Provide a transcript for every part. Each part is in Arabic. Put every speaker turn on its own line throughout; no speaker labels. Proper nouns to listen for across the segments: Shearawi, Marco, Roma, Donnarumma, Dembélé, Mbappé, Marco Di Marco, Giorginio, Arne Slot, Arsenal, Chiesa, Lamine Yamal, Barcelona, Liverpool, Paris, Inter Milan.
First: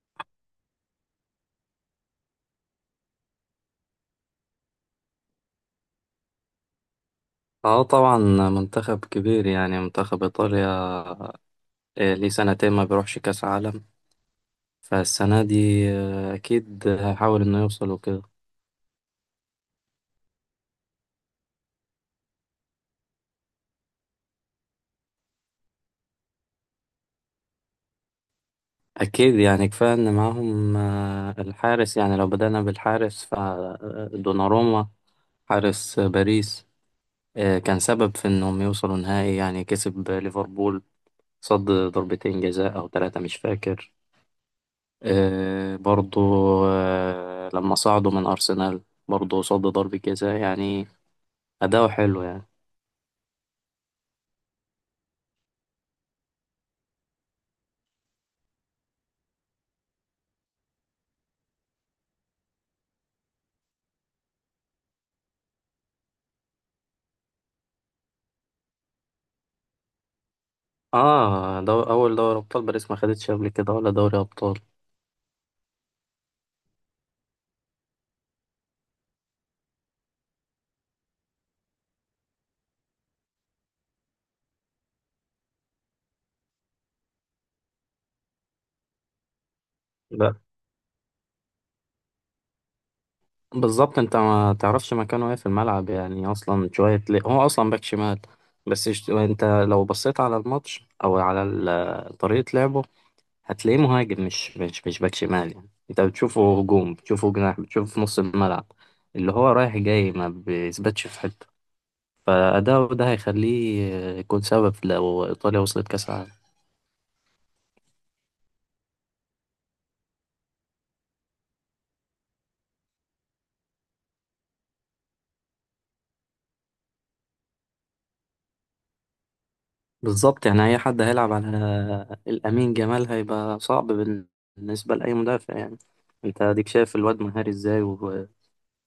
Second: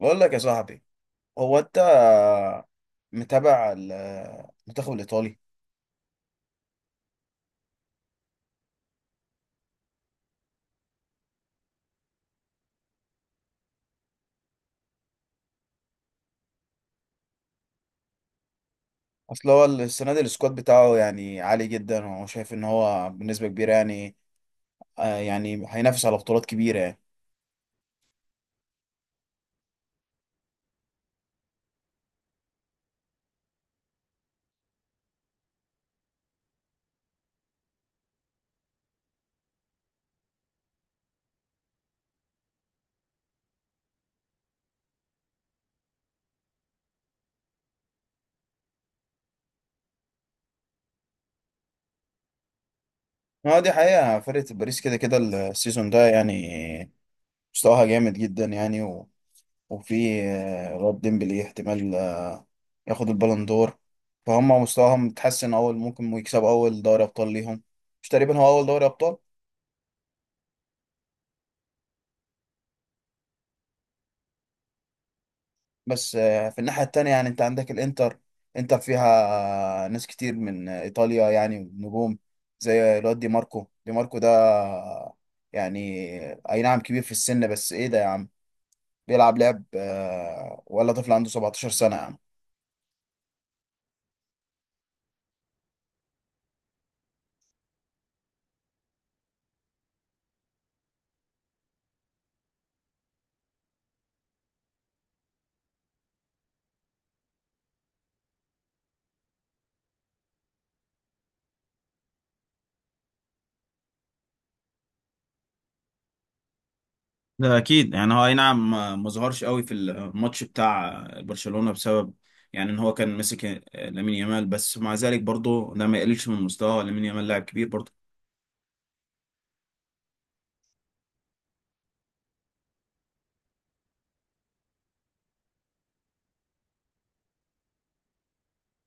بقول لك يا صاحبي، هو انت متابع المنتخب الايطالي؟
اه طبعا. منتخب كبير يعني منتخب ايطاليا. ليه سنتين ما بيروحش كاس عالم فالسنه دي. اكيد هحاول انه يوصل وكده.
اصل هو السنه دي السكواد بتاعه يعني عالي جدا، وهو شايف ان هو بنسبه كبيره يعني آه يعني هينافس على بطولات كبيره يعني.
اكيد يعني كفايه ان معاهم الحارس يعني لو بدأنا بالحارس فدوناروما حارس باريس. كان سبب في انهم يوصلوا نهائي يعني كسب ليفربول. صد ضربتين جزاء او ثلاثه مش فاكر. برضو لما صعدوا من ارسنال برضه صد ضربة جزاء يعني. أداؤه حلو يعني.
ما دي حقيقه، فرقه باريس كده كده السيزون ده يعني مستواها جامد جدا يعني، وفي الواد ديمبلي احتمال ياخد البالون دور. فهم مستواهم متحسن، اول ممكن يكسب اول دوري ابطال ليهم. مش تقريبا هو اول دوري ابطال؟
اه، أول دوري أبطال باريس ما خدتش قبل كده ولا دوري أبطال.
بس في الناحية التانية يعني انت عندك الانتر، انتر فيها ناس كتير من ايطاليا يعني نجوم، زي الواد دي ماركو. دي ماركو ده يعني اي نعم كبير في السن، بس ايه ده يا عم، بيلعب لعب
لا.
ولا طفل عنده 17 سنة يا عم.
بالظبط أنت ما تعرفش مكانه إيه في الملعب يعني أصلا شوية ليه هو أصلا باك شمال. بس أنت لو بصيت على الماتش أو على طريقة لعبه هتلاقيه مهاجم مش باك شمال يعني. أنت بتشوفه هجوم بتشوفه جناح بتشوفه في نص الملعب اللي هو رايح جاي ما بيثبتش في حتة. فأداؤه ده هيخليه يكون سبب لو إيطاليا وصلت كأس العالم.
ده اكيد يعني، هو اي نعم ما ظهرش قوي في الماتش بتاع برشلونة بسبب يعني ان هو كان مسك لامين يامال، بس مع ذلك برضه ده ما يقللش من مستواه، لامين يامال لاعب كبير برضه.
بالظبط يعني أي حد هيلعب على الأمين جمال هيبقى صعب بالنسبة لأي مدافع يعني. أنت أديك شايف الواد مهاري إزاي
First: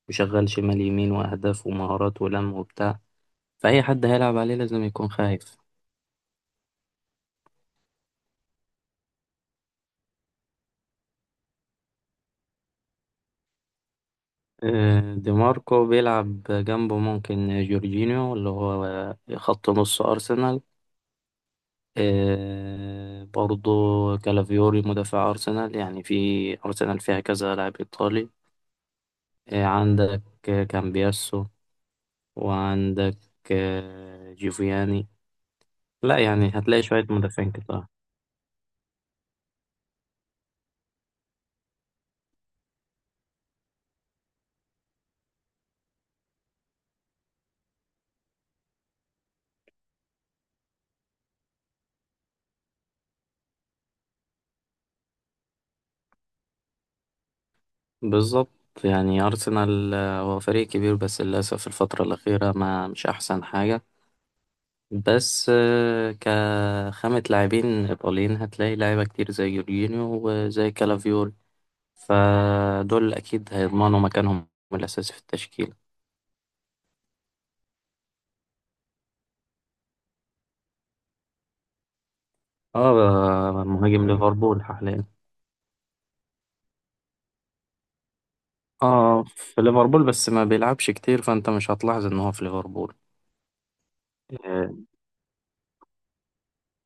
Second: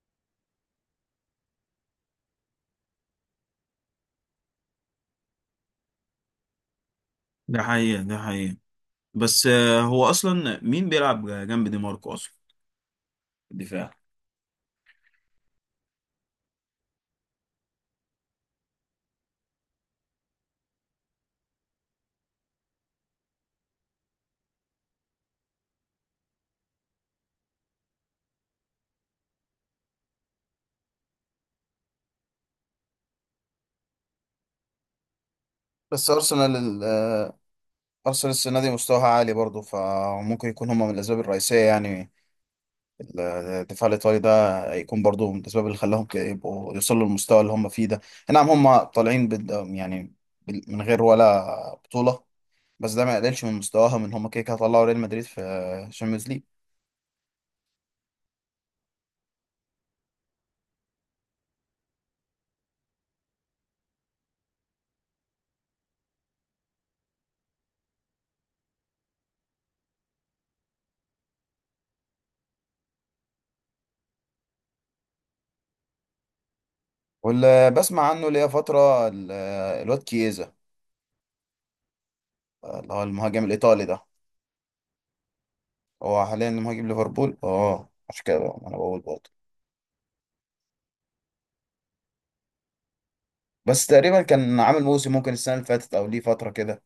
وشغال شمال يمين وأهداف ومهارات ولم وبتاع. فأي حد هيلعب عليه لازم يكون خايف.
ده حقيقة، ده حقيقة، بس هو اصلا مين بيلعب جنب دي ماركو اصلا في الدفاع؟
دي ماركو بيلعب جنبه ممكن جورجينيو اللي هو خط نص أرسنال. برضو كالافيوري مدافع أرسنال يعني في أرسنال فيها كذا لاعب إيطالي. عندك كامبياسو وعندك جيفياني.
بس
لا يعني
ارسنال ال-
هتلاقي شوية
آه،
مدافعين كتار.
ارسنال السنه دي مستواها عالي برضه، فممكن يكون هما من الاسباب الرئيسيه يعني. الدفاع الايطالي ده يكون برضه من الاسباب اللي خلاهم يبقوا يوصلوا للمستوى اللي هما فيه ده. نعم، هما طالعين يعني من غير ولا بطوله، بس ده ما يقللش من مستواها، من هما كده كده طلعوا ريال مدريد في الشامبيونز ليج.
بالظبط يعني أرسنال هو فريق كبير بس للأسف الفترة الأخيرة ما مش أحسن حاجة. بس كخامة لاعبين إيطاليين هتلاقي لعيبة كتير زي جورجينيو وزي كالافيوري. فدول أكيد هيضمنوا مكانهم الأساسي في التشكيل.
واللي بسمع عنه ليا فتره الواد كييزا، اللي هو المهاجم
اه،
الايطالي ده.
مهاجم ليفربول حاليا.
هو حاليا مهاجم ليفربول، اه عشان كده بقى، ما انا بقول
اه،
برضه.
في ليفربول بس ما بيلعبش كتير فأنت مش هتلاحظ إن هو في ليفربول.
بس تقريبا كان عامل
آه،
موسم، ممكن السنه اللي فاتت او ليه فتره كده.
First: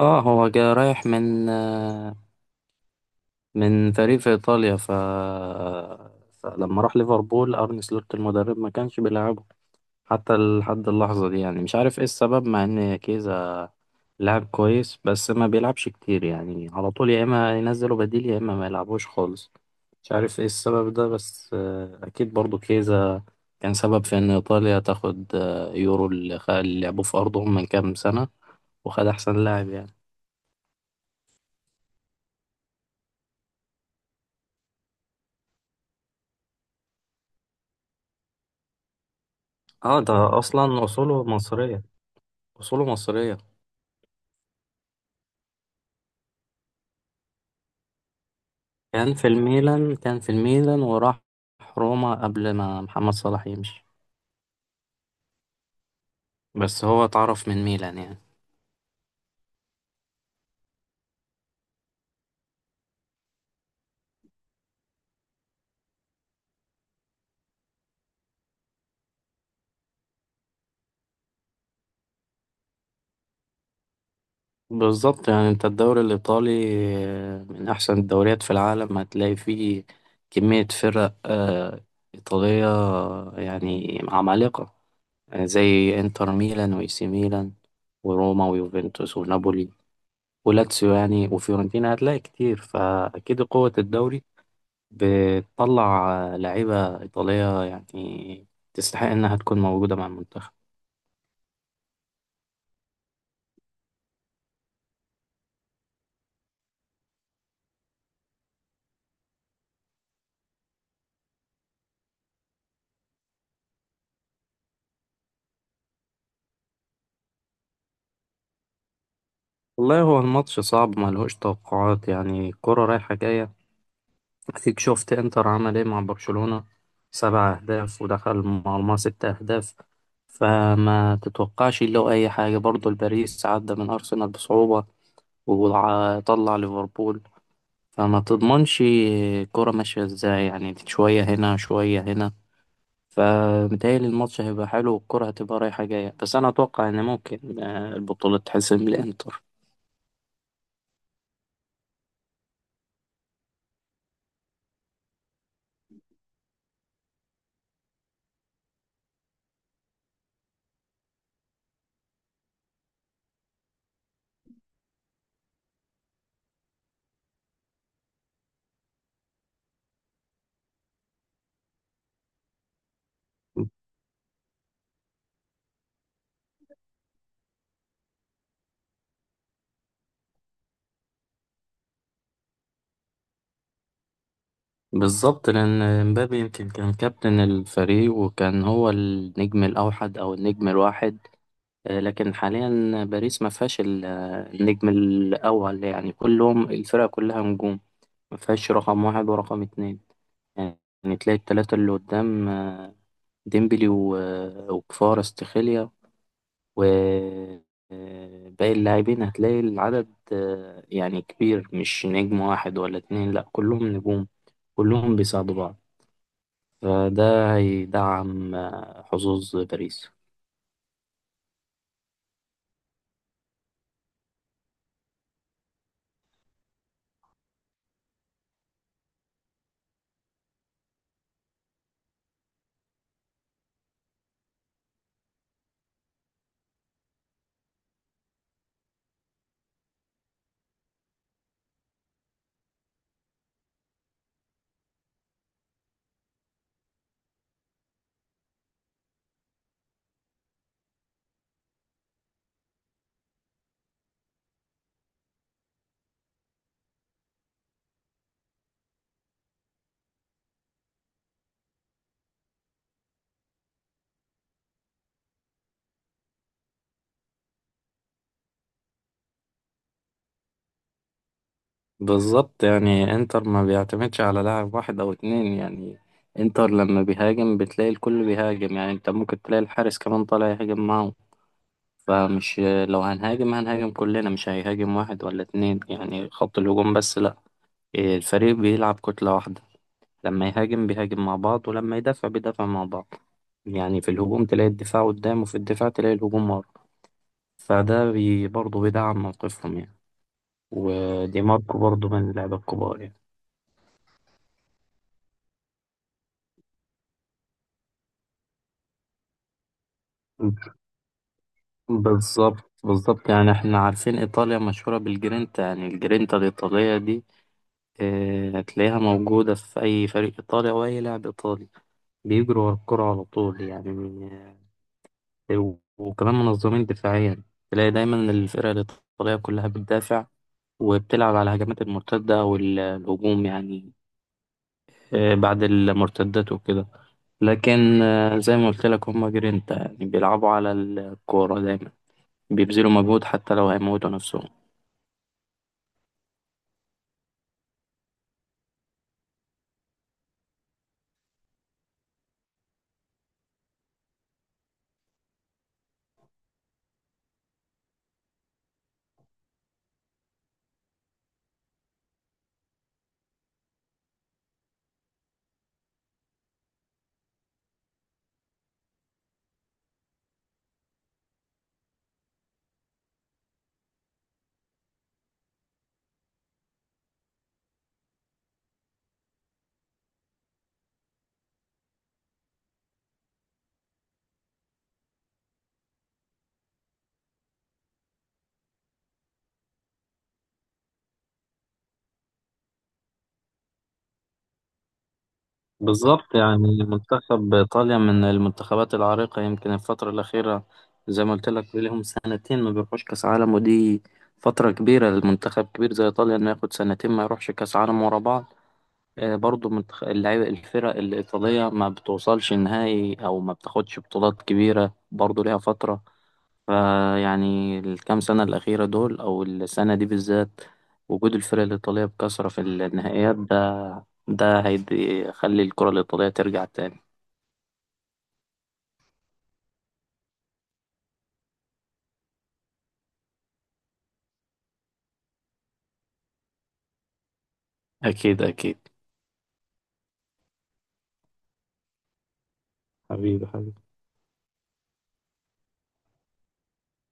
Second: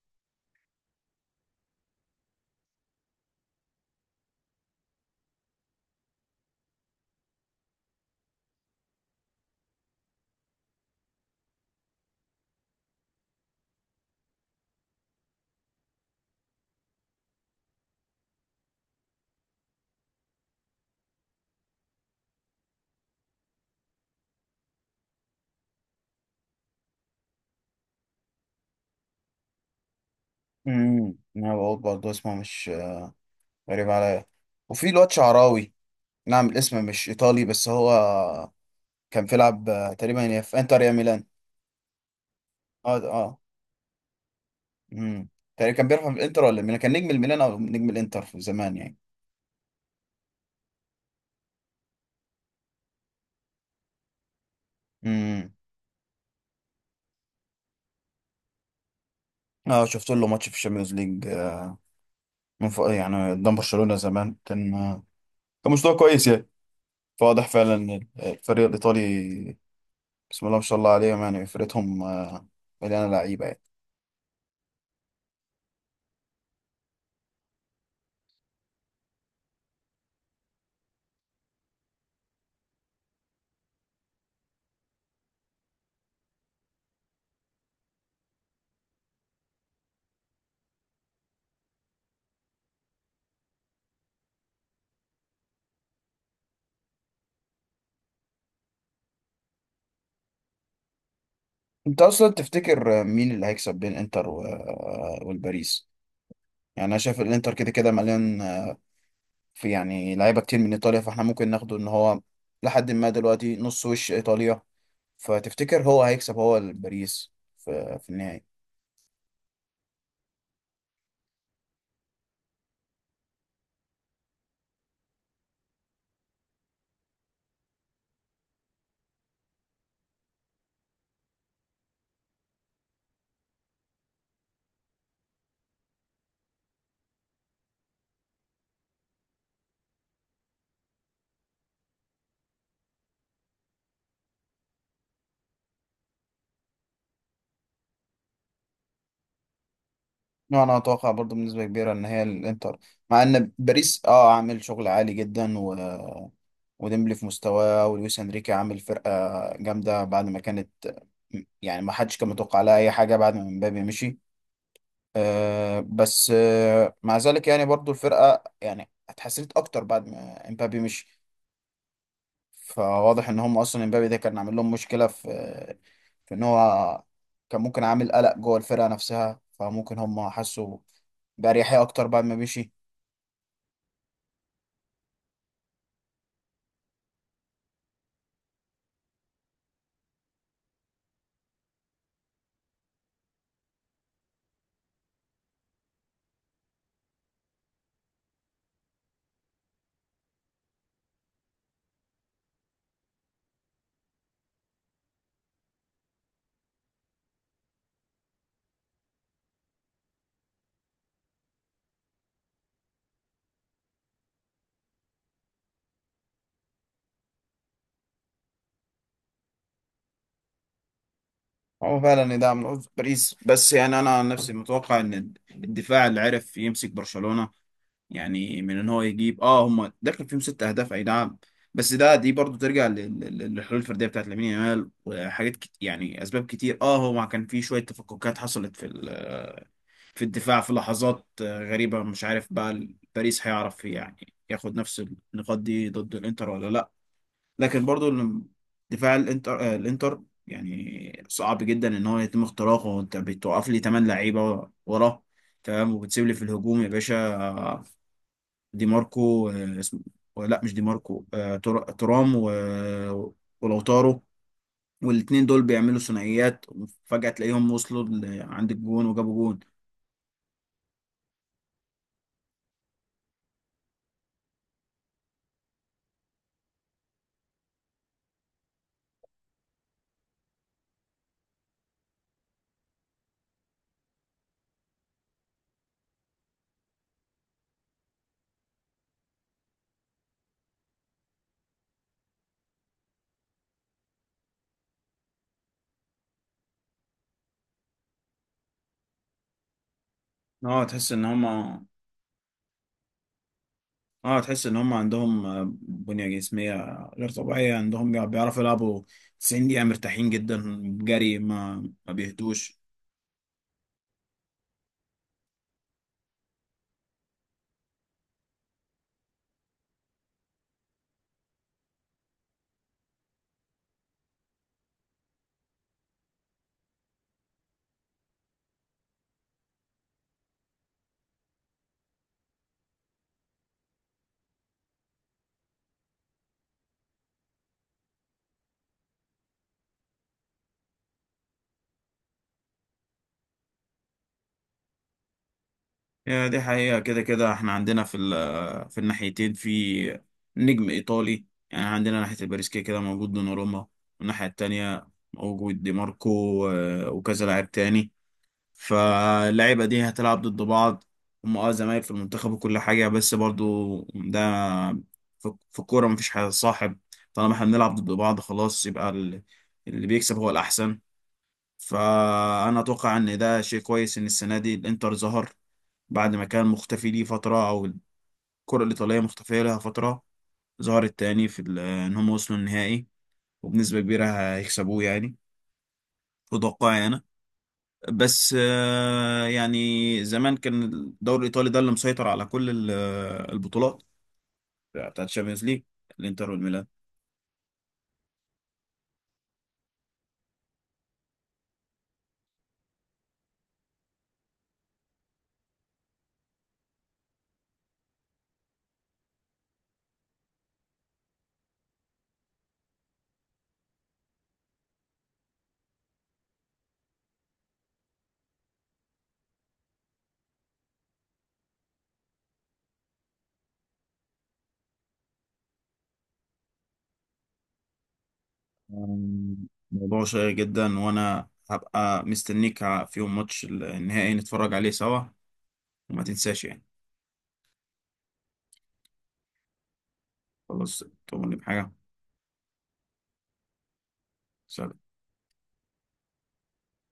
اه هو جاي رايح من من فريق في ايطاليا فلما راح ليفربول ارن سلوت المدرب ما كانش بيلعبه حتى لحد اللحظه دي يعني مش عارف ايه السبب مع ان كيزا لاعب كويس بس ما بيلعبش كتير يعني على طول يا اما ينزله بديل يا اما ما يلعبوش خالص. مش عارف ايه السبب ده بس اكيد برضو كيزا كان سبب في ان ايطاليا تاخد يورو اللي لعبوه في ارضهم من كام سنه وخد احسن لاعب يعني.
انا بقول برضه اسمه مش غريب عليا. وفي الواد شعراوي، نعم الاسم مش ايطالي، بس هو كان بيلعب
اه، ده
تقريبا يا في انتر
اصلا
يا ميلان.
اصوله مصريه. أصوله
اه
مصرية.
اه. امم تقريبا كان بيلعب في الانتر ولا ميلان، كان نجم الميلان او نجم الانتر في زمان يعني.
كان في الميلان وراح روما قبل ما محمد صلاح يمشي.
امم
بس هو اتعرف من ميلان يعني.
اه شفت له ماتش في الشامبيونز ليج، من فوق يعني قدام برشلونه زمان، كان كان مستوى كويس يعني. فواضح فعلا إن الفريق الإيطالي، بسم الله ما شاء الله عليهم يعني، فرقتهم مليانة لعيبة يعني.
بالظبط يعني انت الدوري الإيطالي من أحسن الدوريات في العالم هتلاقي فيه كمية فرق إيطالية يعني عمالقة زي إنتر ميلان وإي سي ميلان وروما ويوفنتوس ونابولي ولاتسيو يعني وفيورنتينا هتلاقي كتير. فأكيد قوة الدوري بتطلع لعيبة إيطالية يعني تستحق إنها تكون موجودة مع المنتخب.
أنت أصلا تفتكر مين اللي هيكسب بين إنتر و- آه، والباريس؟ يعني أنا شايف الإنتر كده كده مليان في يعني لعيبة كتير من إيطاليا، فإحنا ممكن ناخده إن هو لحد ما دلوقتي نص وش إيطاليا. فتفتكر هو هيكسب، هو الباريس، في في النهائي؟
والله هو الماتش صعب ملهوش توقعات يعني الكرة رايحة جاية. أكيد شفت إنتر عمل إيه مع برشلونة. 7 أهداف ودخل مرمى 6 أهداف. فما تتوقعش له أي حاجة. برضه الباريس عدى من أرسنال بصعوبة وطلع ليفربول. فما تضمنش الكرة ماشية إزاي يعني شوية هنا شوية هنا. فمتهيألي الماتش هيبقى حلو والكرة هتبقى رايحة جاية بس أنا أتوقع إن ممكن البطولة تحسم للإنتر.
لا، انا اتوقع برضو بنسبه كبيره ان هي الانتر. مع ان باريس اه عامل شغل عالي جدا، و وديمبلي في مستواه، ولويس انريكي عامل فرقه جامده، بعد ما كانت يعني ما حدش كان متوقع لها اي حاجه بعد ما مبابي مشي. آه بس آه مع ذلك يعني برضو الفرقه يعني اتحسنت اكتر بعد ما امبابي مشي. فواضح ان هم اصلا امبابي ده كان عامل لهم مشكله في في ان هو كان ممكن عامل قلق جوه الفرقه نفسها، فممكن هم حسوا باريحيه اكتر بعد ما مشي.
بالظبط لأن مبابي يمكن كان كابتن الفريق وكان هو النجم الأوحد أو النجم الواحد. لكن حاليا باريس ما فيهاش النجم الأول يعني كلهم الفرقة كلها نجوم. ما فيهاش رقم واحد ورقم اتنين. يعني تلاقي التلاتة اللي قدام ديمبلي وكفارة استخيليا وباقي اللاعبين هتلاقي العدد يعني كبير مش نجم واحد ولا اتنين لأ كلهم نجوم كلهم بيساعدوا بعض. فده هيدعم حظوظ باريس.
هو فعلا ده من عذر باريس، بس يعني انا عن نفسي متوقع ان الدفاع اللي عرف يمسك برشلونه، يعني من ان هو يجيب اه هم داخل فيهم ست اهداف اي نعم، بس ده دي برضو ترجع للحلول الفرديه بتاعت لامين يامال، يعني اسباب كتير. اه هو كان في شويه تفككات حصلت في الدفاع، في لحظات غريبة، مش عارف بقى باريس هيعرف يعني ياخد نفس النقاط دي ضد الانتر ولا لا. لكن برضو دفاع الانتر الانتر يعني صعب جدا ان هو يتم اختراقه، انت بتوقف لي 8 لعيبة وراه تمام، وبتسيب لي في الهجوم يا باشا دي ماركو اسمه، لا مش دي ماركو، ترام ولوتارو. والاتنين دول بيعملوا ثنائيات، وفجأة تلاقيهم وصلوا عند الجون وجابوا جون.
بالظبط يعني انتر ما بيعتمدش على لاعب واحد أو اتنين يعني. انتر لما بيهاجم بتلاقي الكل بيهاجم يعني انت ممكن تلاقي الحارس كمان طالع يهاجم معه. فمش لو هنهاجم هنهاجم كلنا مش هيهاجم واحد ولا اتنين يعني خط الهجوم بس لأ. الفريق بيلعب كتلة واحدة. لما يهاجم بيهاجم مع بعض ولما يدافع بيدافع مع بعض يعني. في الهجوم تلاقي الدفاع قدام وفي الدفاع تلاقي الهجوم ورا. فده برضه بيدعم موقفهم يعني.
اه تحس ان
ودي ماركو
هما،
برضه من اللعيبة الكبار يعني.
اه تحس ان هم عندهم بنية جسمية غير طبيعية، عندهم بيعرفوا يلعبوا 90 دقيقة مرتاحين جدا، جري ما
بالظبط،
بيهدوش.
بالظبط، يعني احنا عارفين ايطاليا مشهورة بالجرينتا يعني الجرينتا الايطالية دي. اه هتلاقيها موجودة في اي فريق ايطالي او اي لاعب ايطالي بيجروا ورا الكرة على طول يعني. وكمان منظمين دفاعيا تلاقي دايما الفرقة الايطالية كلها بتدافع وبتلعب على الهجمات المرتدة أو الهجوم يعني بعد المرتدات وكده. لكن زي ما قلت لك هما جرينتا يعني بيلعبوا على الكورة دايما بيبذلوا مجهود حتى لو هيموتوا نفسهم.
هي دي حقيقة، كده كده احنا عندنا في الناحيتين في نجم ايطالي. يعني عندنا ناحية الباريس كده كده موجود دوناروما، والناحية التانية موجود دي ماركو وكذا لاعب تاني. فاللعيبة دي هتلعب ضد بعض، هم اه زمايل في المنتخب وكل حاجة، بس برضو ده في في الكورة مفيش حاجة صاحب، طالما احنا بنلعب ضد بعض خلاص، يبقى اللي بيكسب هو الأحسن. فأنا أتوقع إن ده شيء كويس إن السنة دي الإنتر ظهر بعد ما كان مختفي ليه فترة، أو الكرة الإيطالية مختفية لها فترة، ظهرت تاني إن هم وصلوا النهائي. وبنسبة كبيرة هيكسبوه يعني، في توقعي أنا. بس يعني زمان كان الدوري الإيطالي ده اللي مسيطر على كل البطولات بتاعت الشامبيونز ليج،
بالظبط
الإنتر
يعني
والميلان.
منتخب إيطاليا من المنتخبات العريقة يمكن الفترة الأخيرة زي ما قلت لك لهم سنتين ما بيروحوش كأس عالم ودي فترة كبيرة للمنتخب كبير زي إيطاليا إنه ياخد سنتين ما يروحش كأس عالم ورا بعض. برضو من اللعيبة الفرق الإيطالية ما بتوصلش نهائي أو ما بتاخدش بطولات كبيرة برضو ليها فترة. فيعني الكام سنة الأخيرة دول أو السنة دي بالذات وجود الفرق الإيطالية بكثرة في النهائيات ده هيخلي الكرة الإيطالية ترجع تاني.
موضوع شيق جدا، وأنا هبقى مستنيك في يوم ماتش النهائي نتفرج عليه سوا، وما تنساش يعني.
أكيد أكيد.
خلاص، تؤمرني بحاجة.
حبيبي حبيبي.
سلام.